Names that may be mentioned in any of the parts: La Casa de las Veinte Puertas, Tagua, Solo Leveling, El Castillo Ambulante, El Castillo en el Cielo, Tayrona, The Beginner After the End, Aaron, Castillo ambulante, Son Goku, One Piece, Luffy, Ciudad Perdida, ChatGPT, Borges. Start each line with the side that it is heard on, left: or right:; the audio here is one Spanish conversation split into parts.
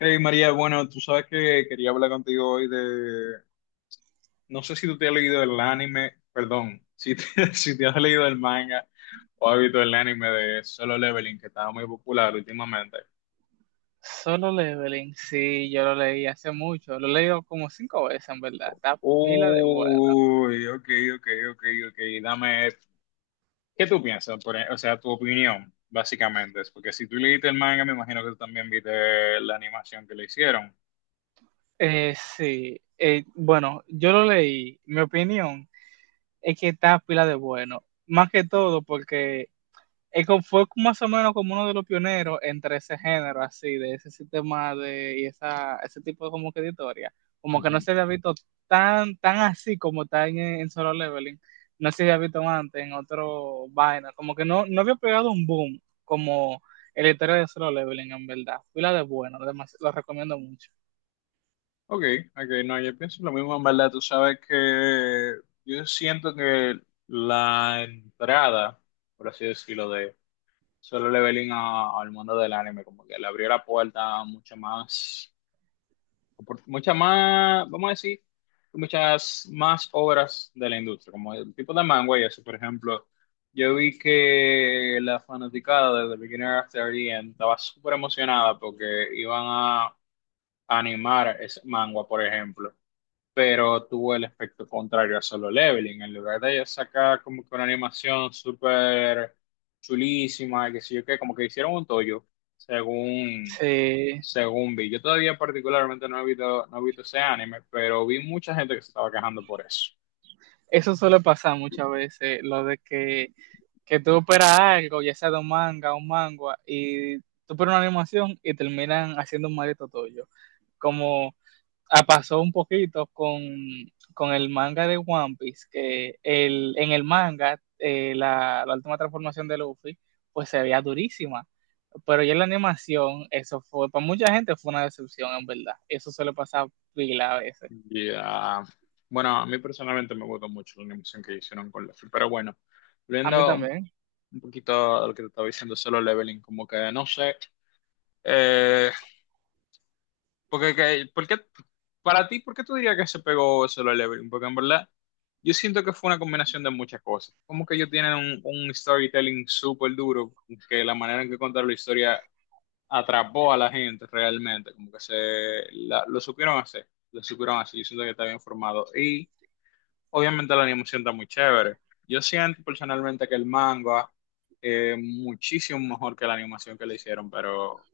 left: Hey María, bueno, tú sabes que quería hablar contigo hoy no sé si tú te has leído el anime, perdón, si te, si te has leído el manga o has visto el anime de Solo Leveling que estaba muy popular últimamente.
right: Solo Leveling, sí, yo lo leí hace mucho, lo he leído como cinco veces en verdad, está pila de buena.
left: Uy, ok, ok, ok, ok, dame, ¿qué tú piensas? O sea, tu opinión, básicamente, es porque si tú leíste el manga, me imagino que tú también viste la animación que le hicieron.
right: Sí, bueno, yo lo leí, mi opinión es que está pila de bueno, más que todo porque fue más o menos como uno de los pioneros entre ese género, así, de ese sistema de, y esa, ese tipo de como que de historia. Como que no se había visto tan así como está en Solo Leveling. No se había visto antes en otro vaina. Como que no, no había pegado un boom como el historia de Solo Leveling, en verdad. Pila de bueno, además, lo recomiendo mucho.
left: Ok, ok, no, yo pienso lo mismo en verdad. Tú sabes que yo siento que la entrada, por así decirlo, de Solo Leveling al mundo del anime, como que le abrió la puerta a mucha más, vamos a decir, muchas más obras de la industria, como el tipo de manga y eso. Por ejemplo, yo vi que la fanaticada de The Beginner After the End estaba súper emocionada porque iban a animar ese manga, por ejemplo, pero tuvo el efecto contrario a Solo Leveling. En lugar de sacar como que una animación súper chulísima, y qué sé yo qué, como que hicieron un tollo, según,
right: Sí,
left: según vi. Yo todavía particularmente no he visto ese anime, pero vi mucha gente que se estaba quejando por eso.
right: eso suele pasar muchas veces, lo de que tú esperas algo, ya sea de un manga o un manga, y tú pones una animación y terminan haciendo un maldito tuyo. Como ah, pasó un poquito con el manga de One Piece, que el, en el manga la, la última transformación de Luffy, pues se veía durísima. Pero ya en la animación, eso fue, para mucha gente fue una decepción, en verdad. Eso suele pasar pila a veces.
left: Y, ah, Bueno, a mí personalmente me gustó mucho la animación que hicieron con Luffy, pero bueno,
right: A mí
left: volviendo un
right: también.
left: un poquito a lo que te estaba diciendo Solo Leveling, como que no sé. Eh, porque, que- ¿por qué- Para ti, ¿por qué tú dirías que se pegó solo el Everin? Porque en verdad, yo siento que fue una combinación de muchas cosas. Como que ellos tienen un storytelling súper duro, que la manera en que contaron la historia atrapó a la gente realmente, como que se la- lo supieron hacer, yo siento que está bien formado. Obviamente la animación está muy chévere. Yo siento personalmente que el manga es muchísimo mejor que la animación que le hicieron, pero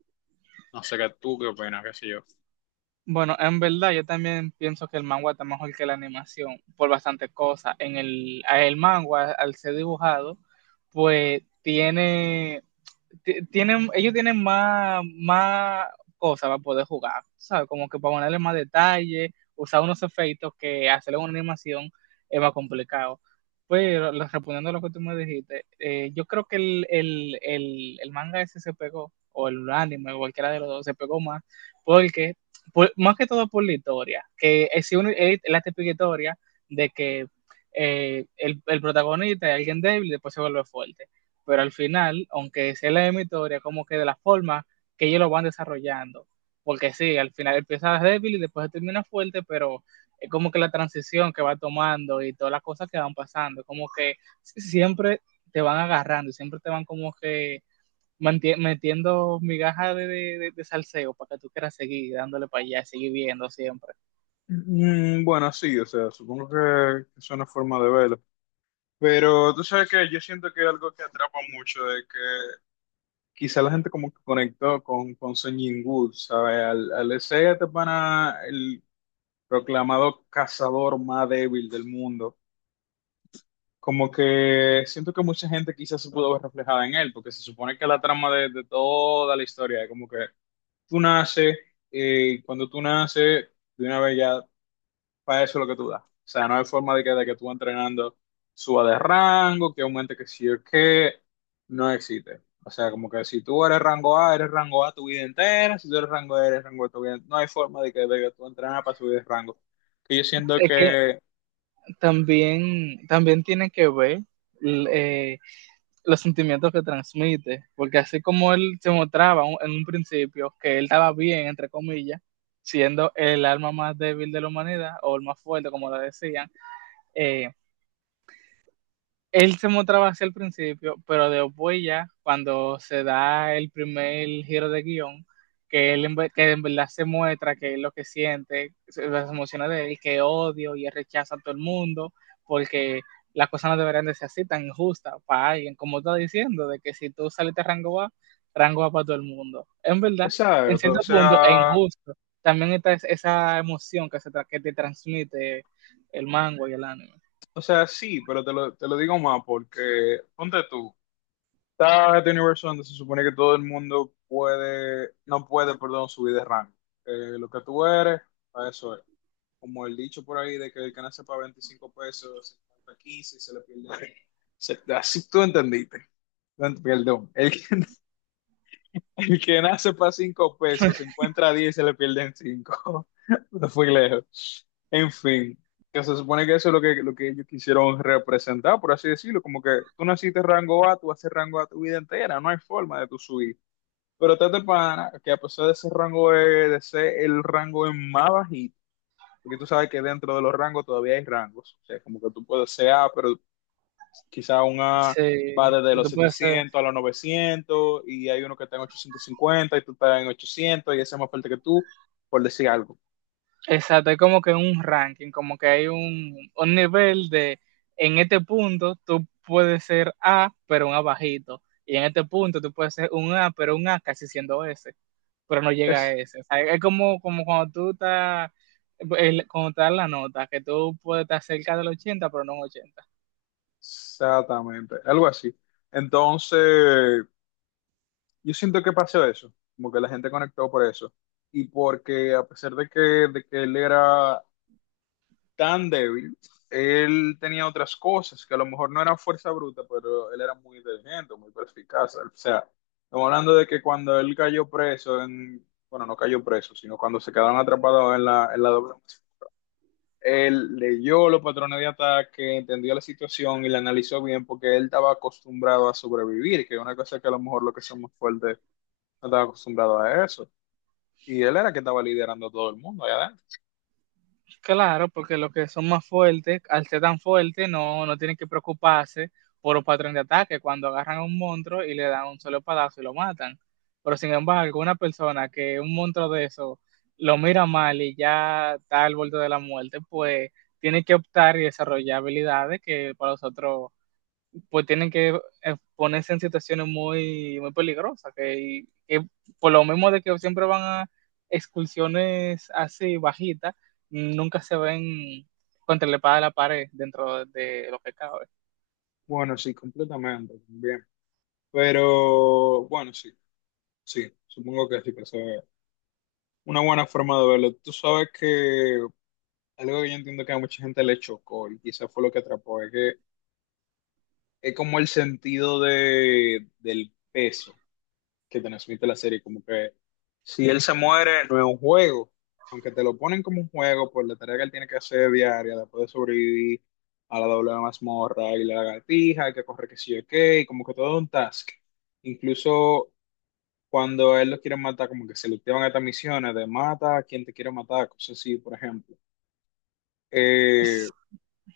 left: no sé qué tú qué opinas, qué sé yo.
right: Bueno, en verdad yo también pienso que el manga está mejor que la animación por bastantes cosas. En el, a el manga, al ser dibujado, pues tiene, ellos tienen más, más cosas para poder jugar, ¿sabes? Como que para ponerle más detalle, usar unos efectos que hacerle una animación es más complicado. Pero respondiendo a lo que tú me dijiste, yo creo que el manga ese se pegó, o el anime, o cualquiera de los dos, se pegó más porque más que todo por la historia, que es, si uno- es la típica historia de que el protagonista es alguien débil y después se vuelve fuerte. Pero al final, aunque sea la misma historia, como que de la forma que ellos lo van desarrollando. Porque sí, al final empieza débil y después termina fuerte, pero es como que la transición que va tomando y todas las cosas que van pasando, como que siempre te van agarrando y siempre te van como que metiendo migajas de, de salseo para que tú quieras seguir dándole para allá, seguir viendo siempre.
left: Mm, bueno, sí, o sea, supongo que es una forma de verlo. Pero tú sabes que yo siento que algo que atrapa mucho es que quizá la gente como que conectó con Son Goku, ¿sabes? Al ese este pana, el proclamado cazador más débil del mundo. Como que siento que mucha gente quizás se pudo ver reflejada en él, porque se supone que la trama de toda la historia es como que tú naces, y cuando tú naces, de una vez ya, para eso es lo que tú das. O sea, no hay forma de que tú entrenando suba de rango, que aumente que sí o que no existe. O sea, como que si tú eres rango A tu vida entera, si tú eres rango A tu vida entera. No hay forma de que tú entrenas para subir de rango. Que yo siento
right: Es que
left: que,
right: también, también tiene que ver l- eh, los sentimientos que transmite, porque así como él se mostraba en un principio que él estaba bien, entre comillas, siendo el alma más débil de la humanidad o el más fuerte, como lo decían, eh, Él se mostraba hacia el principio, pero después ya, cuando se da el primer giro de guión, que que en verdad se muestra que es lo que siente, las emociones de él, que odio y él rechaza a todo el mundo, porque las cosas no deberían de ser así tan injustas para alguien, como está diciendo, de que si tú saliste a rango A, rango A para todo el mundo. En verdad, en
left: exacto, o
right: cierto punto es
left: sea...
right: injusto. También está esa emoción que, que te transmite el mango y el anime.
left: O sea, sí, pero te lo digo más porque, ponte tú, está este universo donde se supone que todo el mundo puede, no puede, perdón, subir de rango. Lo que tú eres, a eso es. Como el dicho por ahí de que el que nace para 25 pesos, se encuentra 15 y se le pierde. Así tú entendiste. No, perdón, el que nace para 5 pesos, se encuentra 10 y se le pierden 5. No fui lejos. En fin, que se supone que eso es lo que ellos quisieron representar, por así decirlo. Como que tú naciste rango A, tú haces rango A tu vida entera, no hay forma de tu subir. Pero está este pana que a pesar de ese rango E, de ser el rango es más bajito, porque tú sabes que dentro de los rangos todavía hay rangos. O sea, como que tú puedes ser A, pero quizá una
right: Sí,
left: va desde los
right: tú puedes ser
left: 700 a los 900 y hay uno que está en 850 y tú estás en 800 y ese es más fuerte que tú, por decir algo.
right: Exacto, es como que un ranking, como que hay un nivel de, en este punto tú puedes ser A, pero un A bajito, y en este punto tú puedes ser un A, pero un A casi siendo S, pero no llega a
left: Es-
right: S. O sea, es como, como cuando tú estás, cuando te dan la nota, que tú puedes estar cerca del 80, pero no un 80.
left: Exactamente, algo así. Entonces, yo siento que pasó eso, como que la gente conectó por eso. Y porque a pesar de que él era tan débil. Él tenía otras cosas que a lo mejor no eran fuerza bruta, pero él era muy inteligente, muy perspicaz. O sea, estamos hablando de que cuando él cayó preso, bueno, no cayó preso, sino cuando se quedaron atrapados en la doble. Él leyó los patrones de ataque, entendió la situación y la analizó bien porque él estaba acostumbrado a sobrevivir, que es una cosa que a lo mejor los que somos fuertes no estaba acostumbrado a eso. Y él era que estaba liderando a todo el mundo allá adentro.
right: Claro, porque los que son más fuertes, al ser tan fuertes, no, no tienen que preocuparse por un patrón de ataque cuando agarran a un monstruo y le dan un solo palazo y lo matan. Pero sin embargo, una persona que un monstruo de eso lo mira mal y ya está al borde de la muerte, pues tiene que optar y desarrollar habilidades que para nosotros pues tienen que ponerse en situaciones muy peligrosas, que por lo mismo de que siempre van a excursiones así bajitas, nunca se ven contra la espada de la pared dentro de lo que cabe.
left: Bueno, sí, completamente, también. Pero bueno, sí, sí, supongo que sí, que eso es una buena forma de verlo. Tú sabes que algo que yo entiendo que a mucha gente le chocó y quizás fue lo que atrapó, es que es como el sentido del peso que transmite la serie, como que si él se muere no es un juego, aunque te lo ponen como un juego por la tarea que él tiene que hacer diaria, después de sobrevivir a la doble mazmorra y la lagartija, que corre que sí o qué, y como que todo es un task. Incluso cuando a él lo quieren matar, como que se le activan estas misiones de mata a quien te quiere matar, cosas así, por ejemplo. Eh,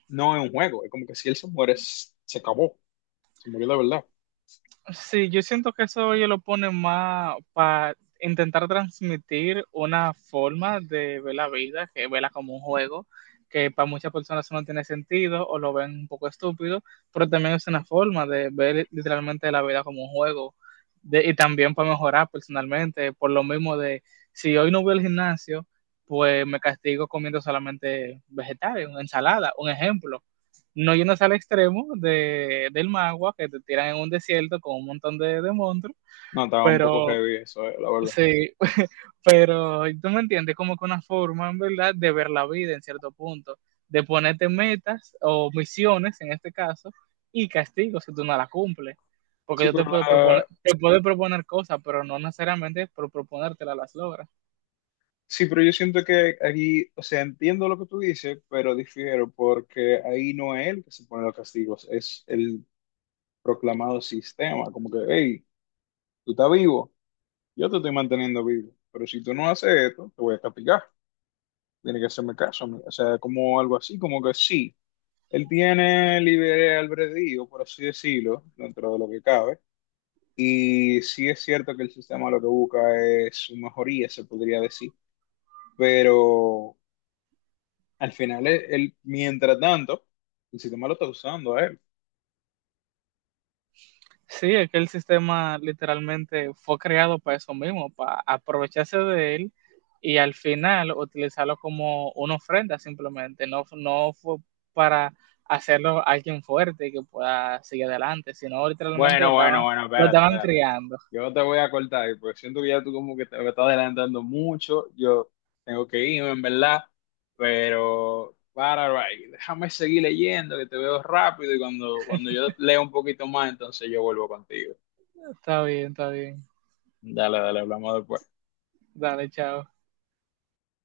left: no es un juego, es como que si él se muere, se acabó, se murió de verdad.
right: Sí, yo siento que eso ellos lo ponen más para intentar transmitir una forma de ver la vida, que verla como un juego, que para muchas personas eso no tiene sentido o lo ven un poco estúpido, pero también es una forma de ver literalmente la vida como un juego y también para mejorar personalmente, por lo mismo de si hoy no voy al gimnasio, pues me castigo comiendo solamente vegetales, una ensalada, un ejemplo no yéndose al extremo de, del magua, que te tiran en un desierto con un montón de monstruos,
left: No, estaba un poco
right: pero
left: heavy eso, la verdad.
right: sí, pero tú me entiendes, como que una forma, en verdad, de ver la vida en cierto punto, de ponerte metas o misiones, en este caso, y castigos si tú no las cumples. Porque
left: Sí,
right: yo
left: pero la-
right: te puedo proponer cosas, pero no necesariamente por proponértelas las logras.
left: sí, pero yo siento que aquí, o sea, entiendo lo que tú dices, pero difiero porque ahí no es él que se pone los castigos, es el proclamado sistema, como que, hey, tú estás vivo, yo te estoy manteniendo vivo, pero si tú no haces esto, te voy a castigar. Tiene que hacerme caso, amiga. O sea, como algo así, como que sí, él tiene libre albedrío, por así decirlo, dentro de lo que cabe. Y sí es cierto que el sistema lo que busca es su mejoría, se podría decir. Pero al final, él, mientras tanto, el sistema lo está usando a él.
right: Sí, es que el sistema literalmente fue creado para eso mismo, para aprovecharse de él y al final utilizarlo como una ofrenda simplemente. No, no fue para hacerlo alguien fuerte que pueda seguir adelante, sino literalmente
left: Bueno, bueno, bueno,
right: lo
left: espérate,
right: estaban
left: espérate.
right: criando.
left: Yo te voy a cortar ahí, porque siento que ya tú como que te me estás adelantando mucho. Yo tengo que irme, en verdad. Pero, para, right, déjame seguir leyendo, que te veo rápido y cuando yo leo un poquito más, entonces yo vuelvo contigo.
right: Está bien, está bien.
left: Dale, dale, hablamos después.
right: Dale, chao.